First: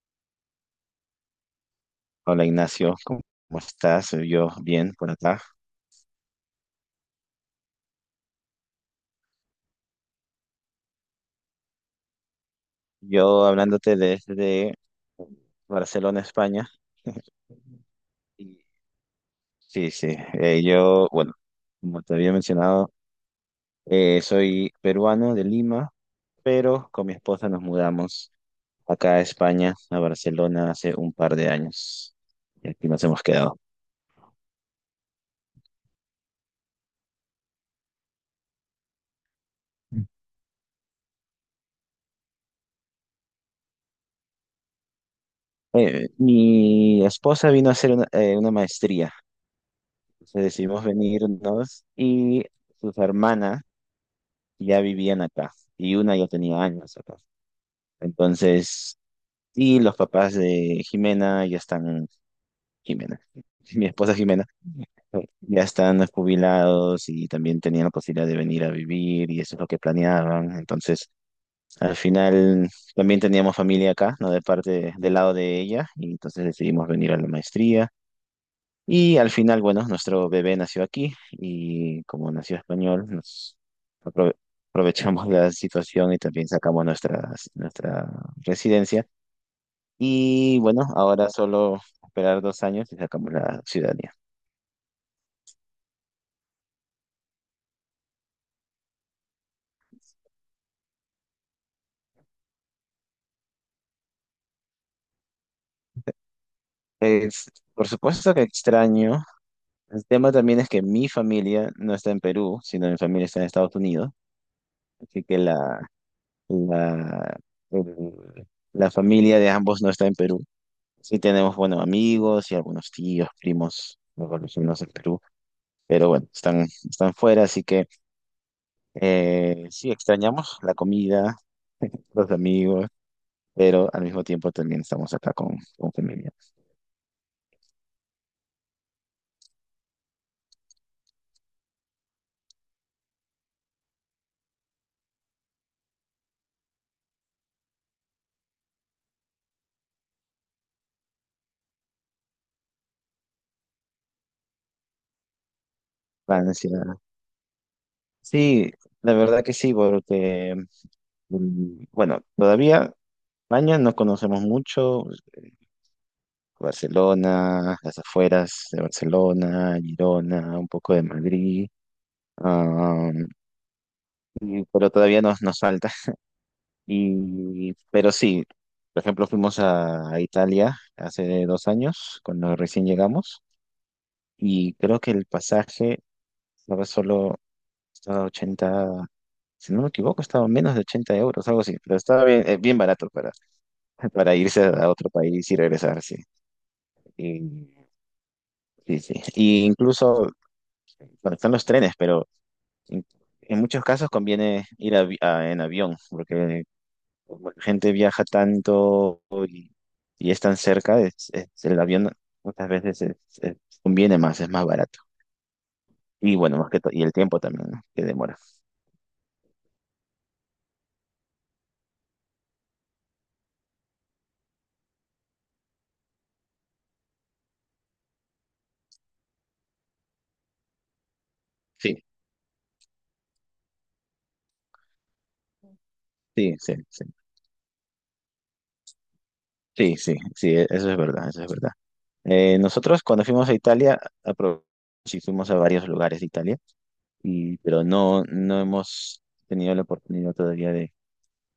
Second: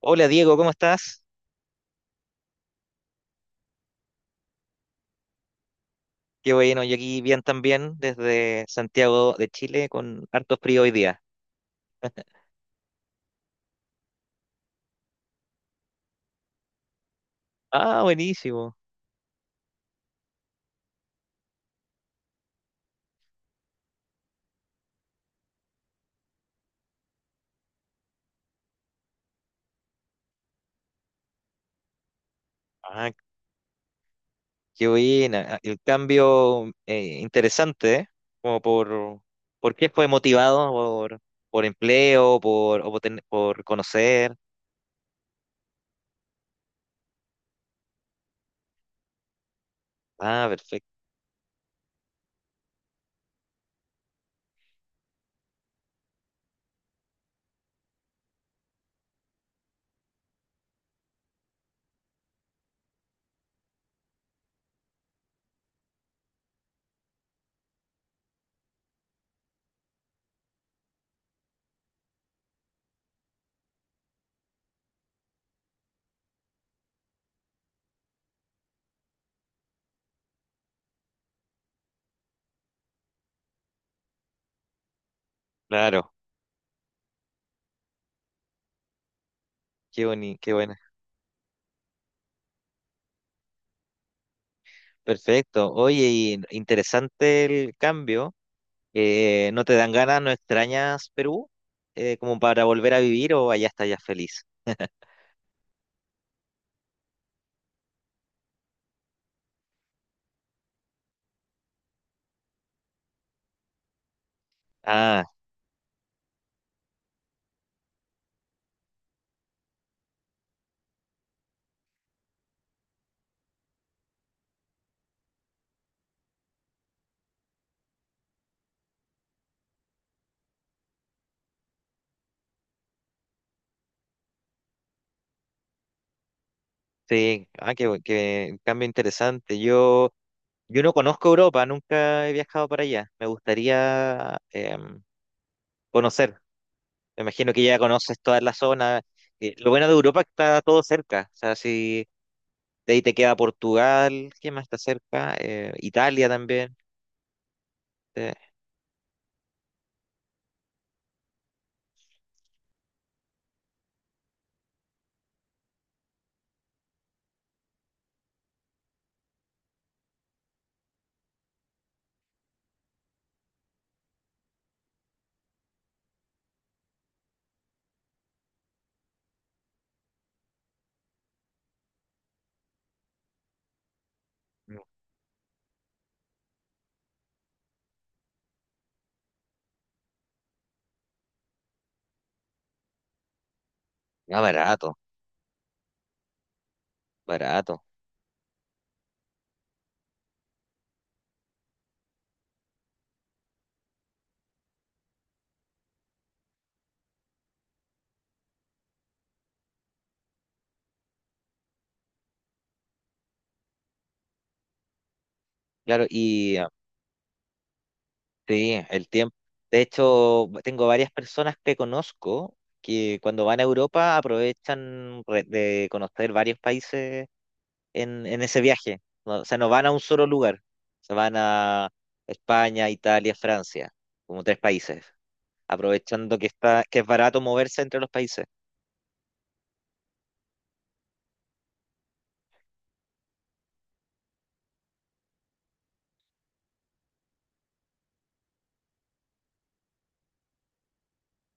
Hola Diego, ¿cómo estás? Hola Ignacio, ¿cómo estás? Yo bien por acá. Qué bueno, yo aquí bien también desde Santiago de Chile con harto frío hoy día. Yo hablándote desde Barcelona, España. Ah, Y- buenísimo. Sí, sí. Yo, bueno, como te había mencionado, soy peruano de Lima, pero con mi esposa nos mudamos acá a España, a Barcelona, hace un par de años. Y aquí nos Ah, hemos quedado. qué buena. Ah, el cambio interesante, ¿eh? Como por, ¿Por qué fue motivado? ¿Por empleo? ¿Por, o por, ten- por conocer? Mi esposa vino a hacer una maestría. Entonces Ah, decidimos perfecto. venirnos y sus hermanas ya vivían acá y una ya tenía años acá. Entonces, y los papás de Jimena ya están, Jimena, mi esposa Jimena, ya están jubilados y también tenían la posibilidad de venir a vivir y eso es lo que planeaban. Entonces, al final también teníamos familia acá, ¿no? De parte, del lado de ella y entonces decidimos venir a la maestría. Y al final, bueno, nuestro bebé nació aquí y como nació español, nos aprove- aprovechamos la Claro, situación y también sacamos nuestra residencia. Qué Y buena. bueno, ahora solo esperar 2 años y sacamos la ciudadanía. Perfecto. Oye, y interesante el cambio. ¿No te dan ganas? ¿No extrañas Perú? ¿Como para volver a vivir o allá estás ya feliz? Es, por supuesto que extraño. El tema también es que mi familia no está en Perú, sino mi familia está en Estados Unidos. Así Ah, que la, el- la familia de ambos no está en Perú. Sí tenemos buenos amigos y algunos tíos, primos, luego los vecinos del Perú, pero bueno, están fuera, así que sí extrañamos la comida, los amigos, pero al mismo tiempo también estamos acá con, familia. sí, ah, qué cambio interesante. Yo no conozco Europa, nunca he viajado para allá. Me gustaría conocer. Me imagino que ya conoces toda la zona. Lo bueno de Europa es que está todo cerca. O sea, si de ahí te queda Portugal, ¿qué más está cerca? Italia también. Francia. Eh, Sí, la verdad que sí, porque, bueno, todavía España no conocemos mucho, Barcelona, las afueras de Barcelona, Girona, un poco de Madrid. Ah, pero todavía nos falta. Y, pero sí, por ejemplo, fuimos a, Italia hace 2 años, cuando recién llegamos, y creo que el pasaje estaba solo, estaba 80 si no me equivoco, estaba menos de 80 euros, algo así, pero estaba bien, bien barato para, para ah, irse a barato, otro país y regresar, sí. Y, barato. sí, sí. Y incluso, bueno, están los trenes, pero en, en muchos casos conviene ir en avión, porque como la gente viaja tanto y, y es tan cerca, el avión muchas veces conviene más, es más barato. Claro, Y y bueno, más que todo, y el tiempo también, ¿no? Que demora. sí, el tiempo. De hecho, tengo varias personas que conozco que cuando van a Europa aprovechan de conocer varios países en ese viaje. O sea, no van a un solo lugar. Se van a Sí, España, Italia, Francia, como tres países, aprovechando sí, sí, que sí, es barato moverse entre los países. sí, sí, sí, eso es verdad, eso es verdad. Nosotros cuando fuimos a Italia, aprovechamos y fuimos a varios lugares de Italia, y, pero no, no hemos tenido la oportunidad todavía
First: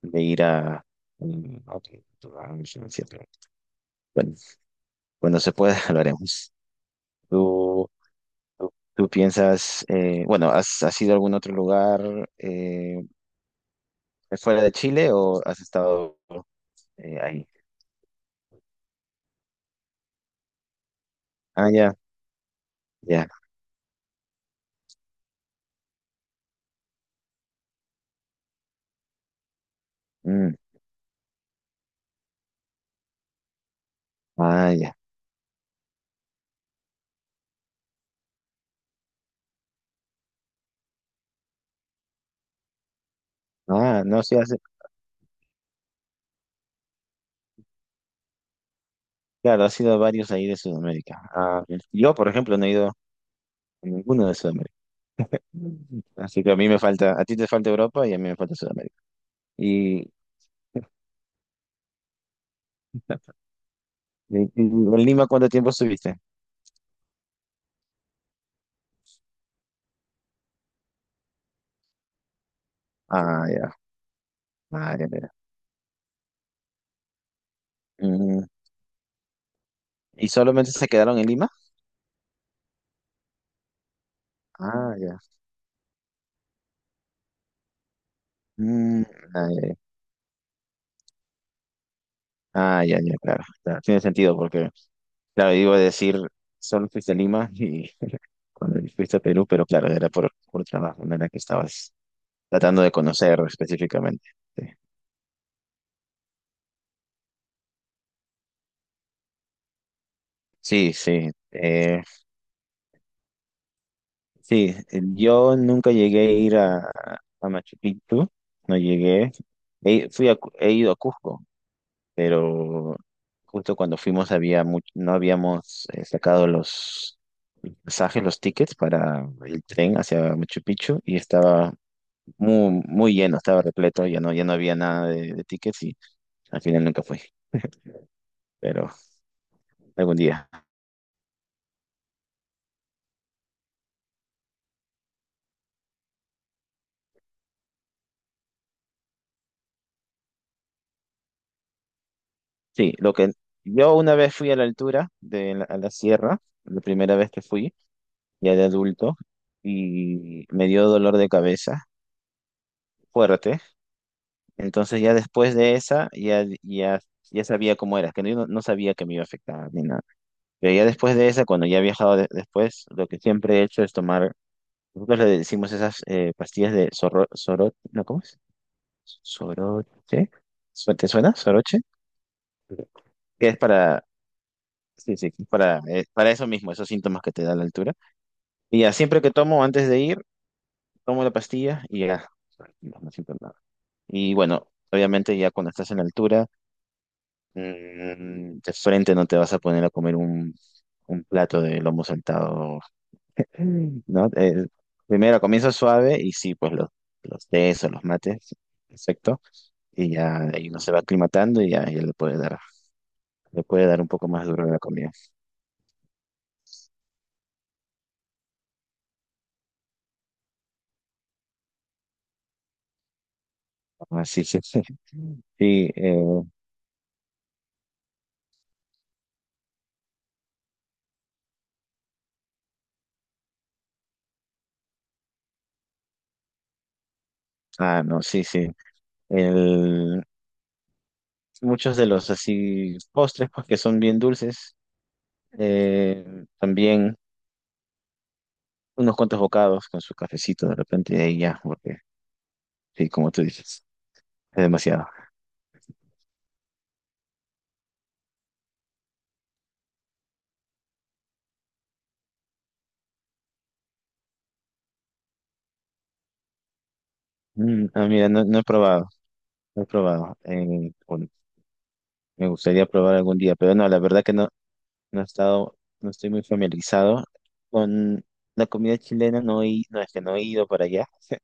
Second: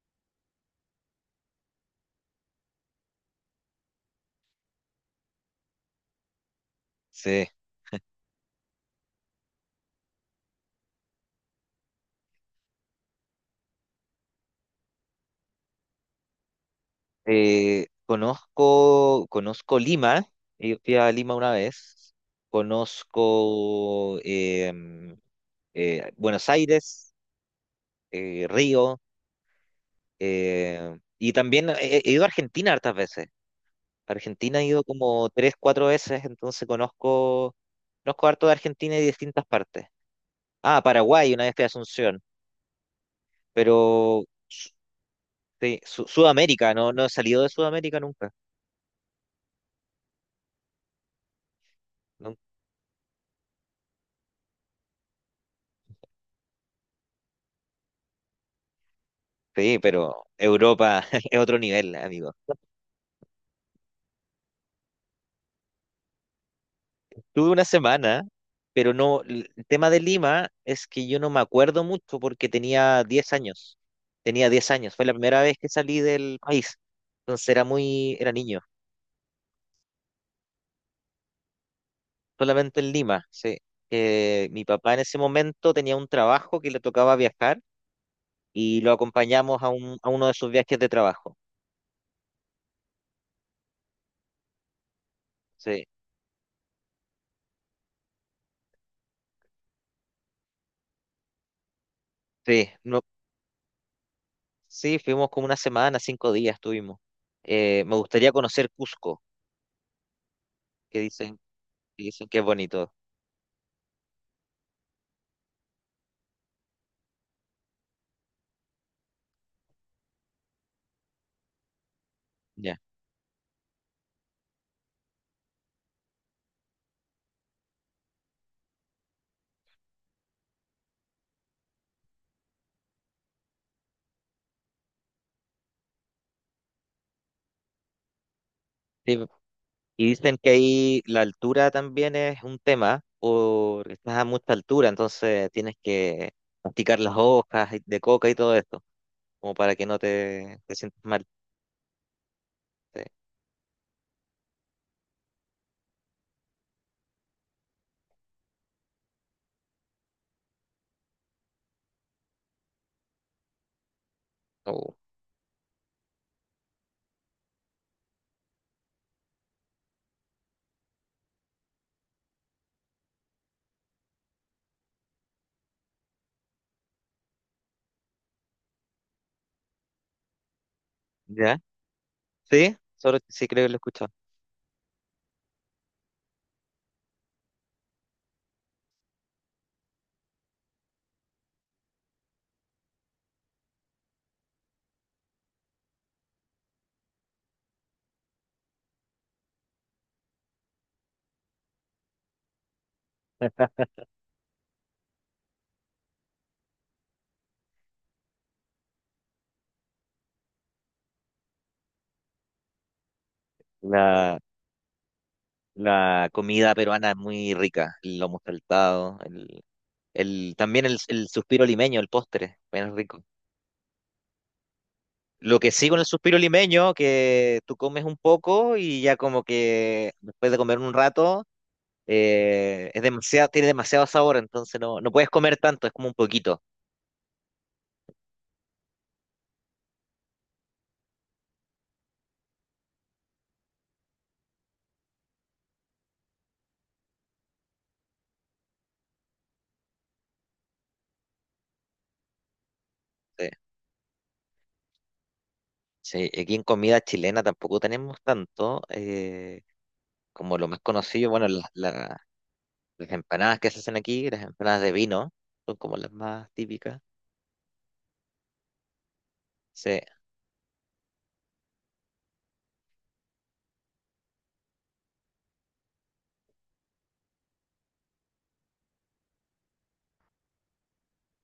de ir a a un sitio. Bueno, cuando se pueda, lo haremos. Sí. ¿Tú tú piensas, bueno, has ido a algún otro lugar fuera de Chile o has estado ahí? Conozco Lima. Yo fui a Lima una Ah, ya, vez. ya. Conozco Buenos Aires. Río, Mm, y también he ido a Argentina hartas veces. Argentina he ah, ido ya. como tres, cuatro veces, entonces conozco harto de Argentina y distintas partes. Ah, Paraguay, una vez fui a Asunción, Ah, no, pero sí, sí, Sudamérica, no, no he salido de Sudamérica nunca. claro, has ido a varios ahí de Sudamérica. Ah, yo, por Nun- ejemplo, no he ido a ninguno de Sudamérica. Mm. Así que a mí me falta, a ti te falta Europa y a mí me falta Sudamérica. Sí, ¿Y, y- pero Europa es otro nivel, amigo. y en Lima cuánto tiempo estuviste? Tuve una semana, pero no, el tema de Lima es que yo no me acuerdo mucho porque tenía diez Ah, ya, años. Tenía 10 años, ah, fue ya, la mira. primera vez que salí del país. Entonces era Mm, niño, ¿y solamente se quedaron en Lima? solamente en Lima, sí. Mi papá Ah, en ese ya. momento tenía un trabajo que le tocaba viajar y lo Mm, ah, acompañamos ya. A uno de sus viajes de trabajo. Ah, ya, ya, claro. Claro, tiene sentido porque, claro, iba a Sí, decir, solo fuiste a Lima y cuando fuiste a Perú, pero claro, era por trabajo, no era que estabas sí, tratando de no, conocer específicamente. sí, fuimos como una semana, 5 días estuvimos. Me gustaría conocer Cusco, Sí, que sí. Sí, dicen, que dicen que es bonito. sí, yo nunca llegué a ir a, Machu Picchu, no llegué. He ido a Cusco, Ya. pero justo cuando fuimos había no habíamos sacado los pasajes, los tickets para el tren hacia Machu Picchu y estaba muy, muy lleno, estaba repleto, ya no, ya no había nada de tickets y al final nunca fui, pero Sí, y algún dicen que día. ahí la altura también es un tema, porque estás a mucha altura, entonces tienes que masticar las hojas de coca y todo esto, como para que no te, te sientas mal. Sí, Sí. lo que yo una vez fui a la altura a la sierra, la primera vez que fui, ya de adulto, y me dio dolor de cabeza fuerte, Oh. entonces ya después de esa ya, ya, ya sabía cómo era, que no, yo no sabía que me iba a afectar ni nada. Pero ya después de esa, cuando ya he viajado después, lo que siempre he hecho es tomar, nosotros le decimos esas pastillas de zorro, sorot, ¿no? ¿Cómo es? Soroche. ¿Te suena? ¿Ya? Soroche. Sí, solo sí Que es creo que lo he para, escuchado. sí, sí, es para eso mismo, esos síntomas que te da la altura. Y ya, siempre que tomo antes de ir, tomo la pastilla y ya, tranquilo, no siento nada. Y bueno, obviamente ya cuando estás en altura, de frente no te vas a poner a comer un plato de lomo saltado, ¿no? Primero comienza suave y sí, pues los tés o los mates, perfecto. Y ya ahí uno se va aclimatando y ya, ya le puede dar un poco La, más duro a la comida. la comida peruana es muy rica, el lomo saltado, también el suspiro limeño, el postre, bien rico. Así que sí, Lo que sí sí, con el suspiro limeño, que tú comes un poco y ya como que después de comer un rato es demasiado, tiene demasiado sabor, entonces no, no puedes comer tanto, es como un poquito. ah, no, sí, sí. El, muchos de los así postres, pues que son bien dulces, también unos cuantos bocados con su cafecito de repente y ahí ya, porque sí, como tú Sí, dices, es demasiado. sí, aquí en comida chilena tampoco tenemos tanto, como lo más conocido, bueno, las empanadas que se hacen aquí, las empanadas de vino, son como las más típicas. Mm, ah, mira, no he probado, Sí, Bueno, me gustaría probar algún día, pero no, la verdad que no. No he estado, no estoy muy familiarizado con la comida chilena, no, no es que no he ido para allá,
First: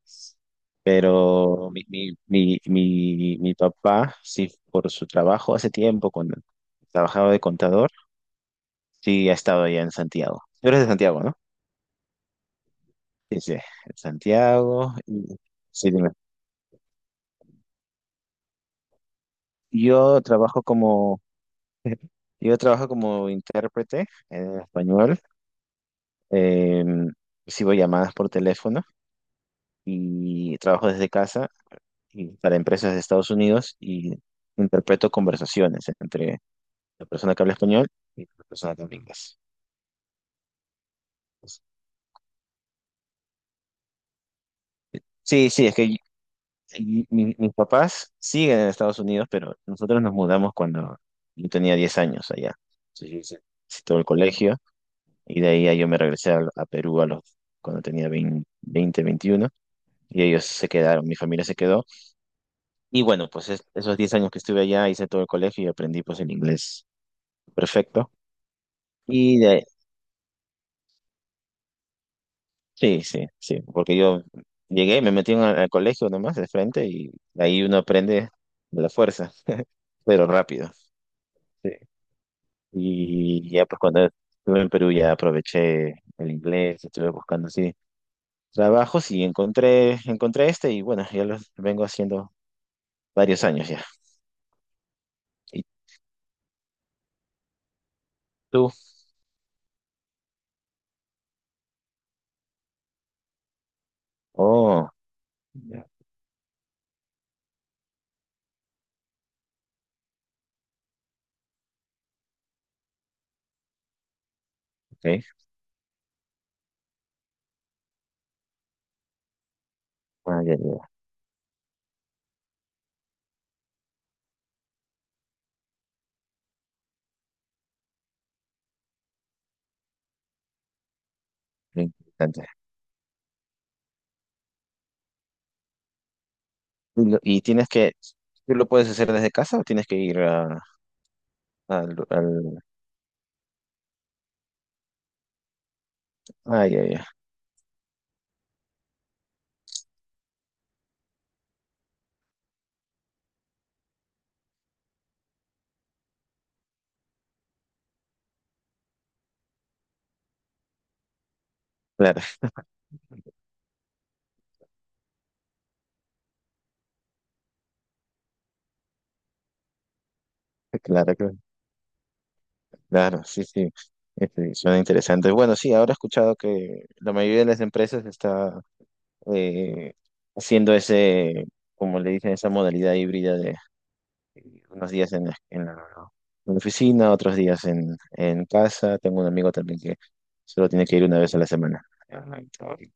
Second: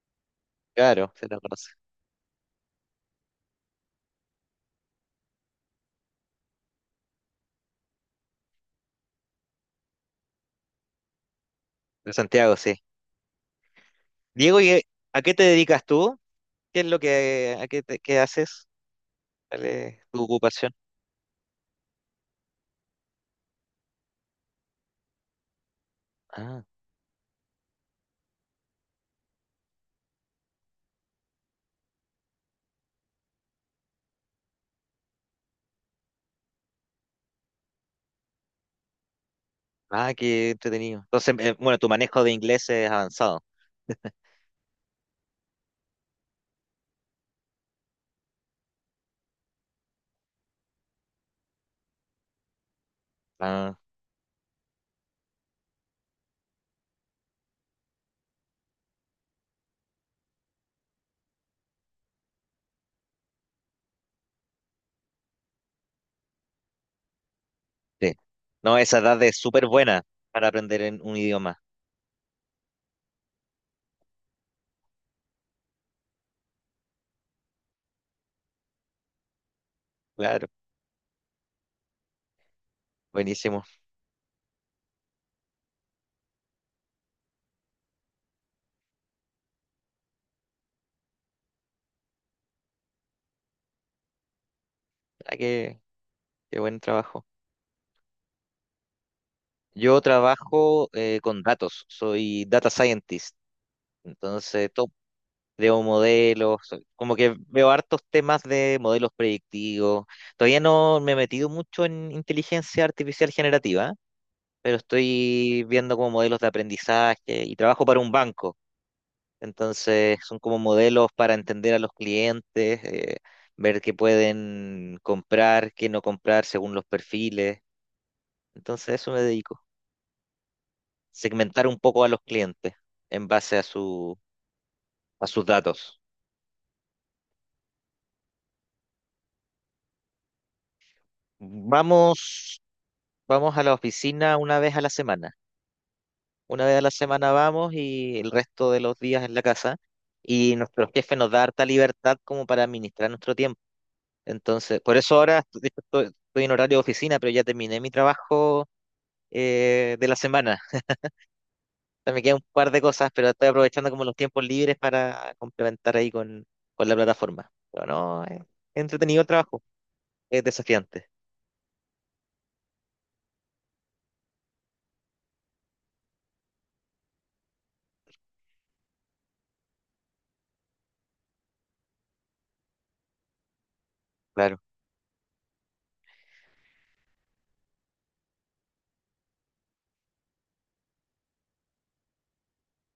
claro, se las conoce. pero mi papá, sí, por su trabajo hace tiempo, cuando trabajaba de contador, sí, ha estado allá en Santiago. Tú eres de Santiago, ¿no? De Santiago, sí. Sí, sí, en Diego, ¿y Santiago. a qué te dedicas Sí, dime. tú? ¿Qué es lo que, a qué, te- qué haces? ¿Cuál es Yo tu trabajo ocupación? como, yo trabajo como intérprete en español. Ah, Eh, recibo llamadas por teléfono y trabajo desde casa y para empresas de Estados Unidos y interpreto conversaciones entre la persona que habla español y la persona que habla inglés. ah, qué entretenido. Entonces, bueno, tu manejo de inglés es avanzado. Sí, sí, es que mis papás siguen en Estados Unidos, pero nosotros nos mudamos cuando yo tenía 10 años allá. Entonces yo hice Ah, hice todo el colegio y de ahí ya yo me regresé a, Perú cuando tenía 20 20 21 y ellos se quedaron, mi familia se quedó. Y bueno, pues esos 10 años que estuve allá hice todo el colegio y aprendí pues el inglés perfecto. sí. No, esa edad es Y de, súper buena para aprender en un idioma. Sí, sí, sí, porque yo llegué, me metí al colegio nomás de frente y ahí uno aprende de la fuerza, pero Claro, rápido. Sí. Y buenísimo. ya pues cuando estuve en Perú ya aproveché el inglés, estuve buscando así trabajos y encontré este y bueno, ya lo vengo haciendo varios años ya. Ah, ¿Y qué buen trabajo. tú? Yo trabajo con datos, soy data scientist, entonces Oh, creo ya, modelos, como que veo hartos temas de modelos predictivos. Todavía no me he metido mucho en inteligencia artificial generativa, pero ok, estoy viendo como modelos de aprendizaje y trabajo para un banco. Entonces, son bueno, ya, como ya, modelos para entender a los clientes, ver qué pueden comprar, qué no comprar según los perfiles. Entonces, a eso me dedico. Segmentar un ya, poco a los interesante. clientes en base a su, a sus datos. ¿Y tienes que, tú lo puedes hacer desde casa o tienes que ir al... Vamos, vamos a la oficina una vez a la semana. Una Ah, vez a ya, la ya, semana vamos y el resto de los días en la casa. Y nuestro jefe nos da harta libertad como para administrar nuestro tiempo. Entonces, por eso ahora de hecho, estoy en horario de oficina, pero ya terminé mi trabajo de la semana. O sea, me claro. quedan un par de cosas, pero estoy aprovechando como los tiempos libres para complementar ahí con la plataforma. Pero no, es entretenido el trabajo, es desafiante. Claro, claro. Claro, sí, sí, este, suena interesante. Bueno, sí, ahora he escuchado que la mayoría de las empresas está eh, haciendo ese, como le dicen, esa modalidad híbrida de Claro, unos días en la oficina, otros días en casa. Tengo un amigo también que solo tiene que ir una vez a la semana. Ajá, y-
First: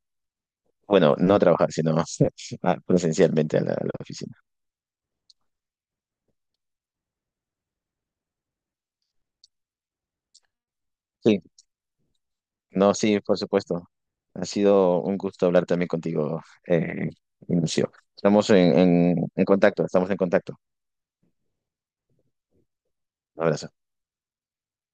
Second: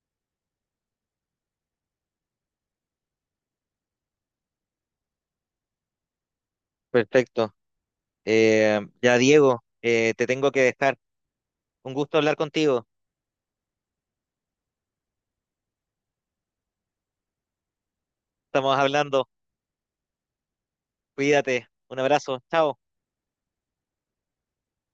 bueno, no trabajar, sino ah, presencialmente a la oficina. perfecto. Ya, Diego, te tengo que dejar. Sí, Un gusto hablar contigo. no, sí, por supuesto. Ha sido un gusto hablar también contigo, Ignacio. Estamos Estamos hablando. En contacto, estamos en contacto. Cuídate. Un abrazo. Chao. Un abrazo.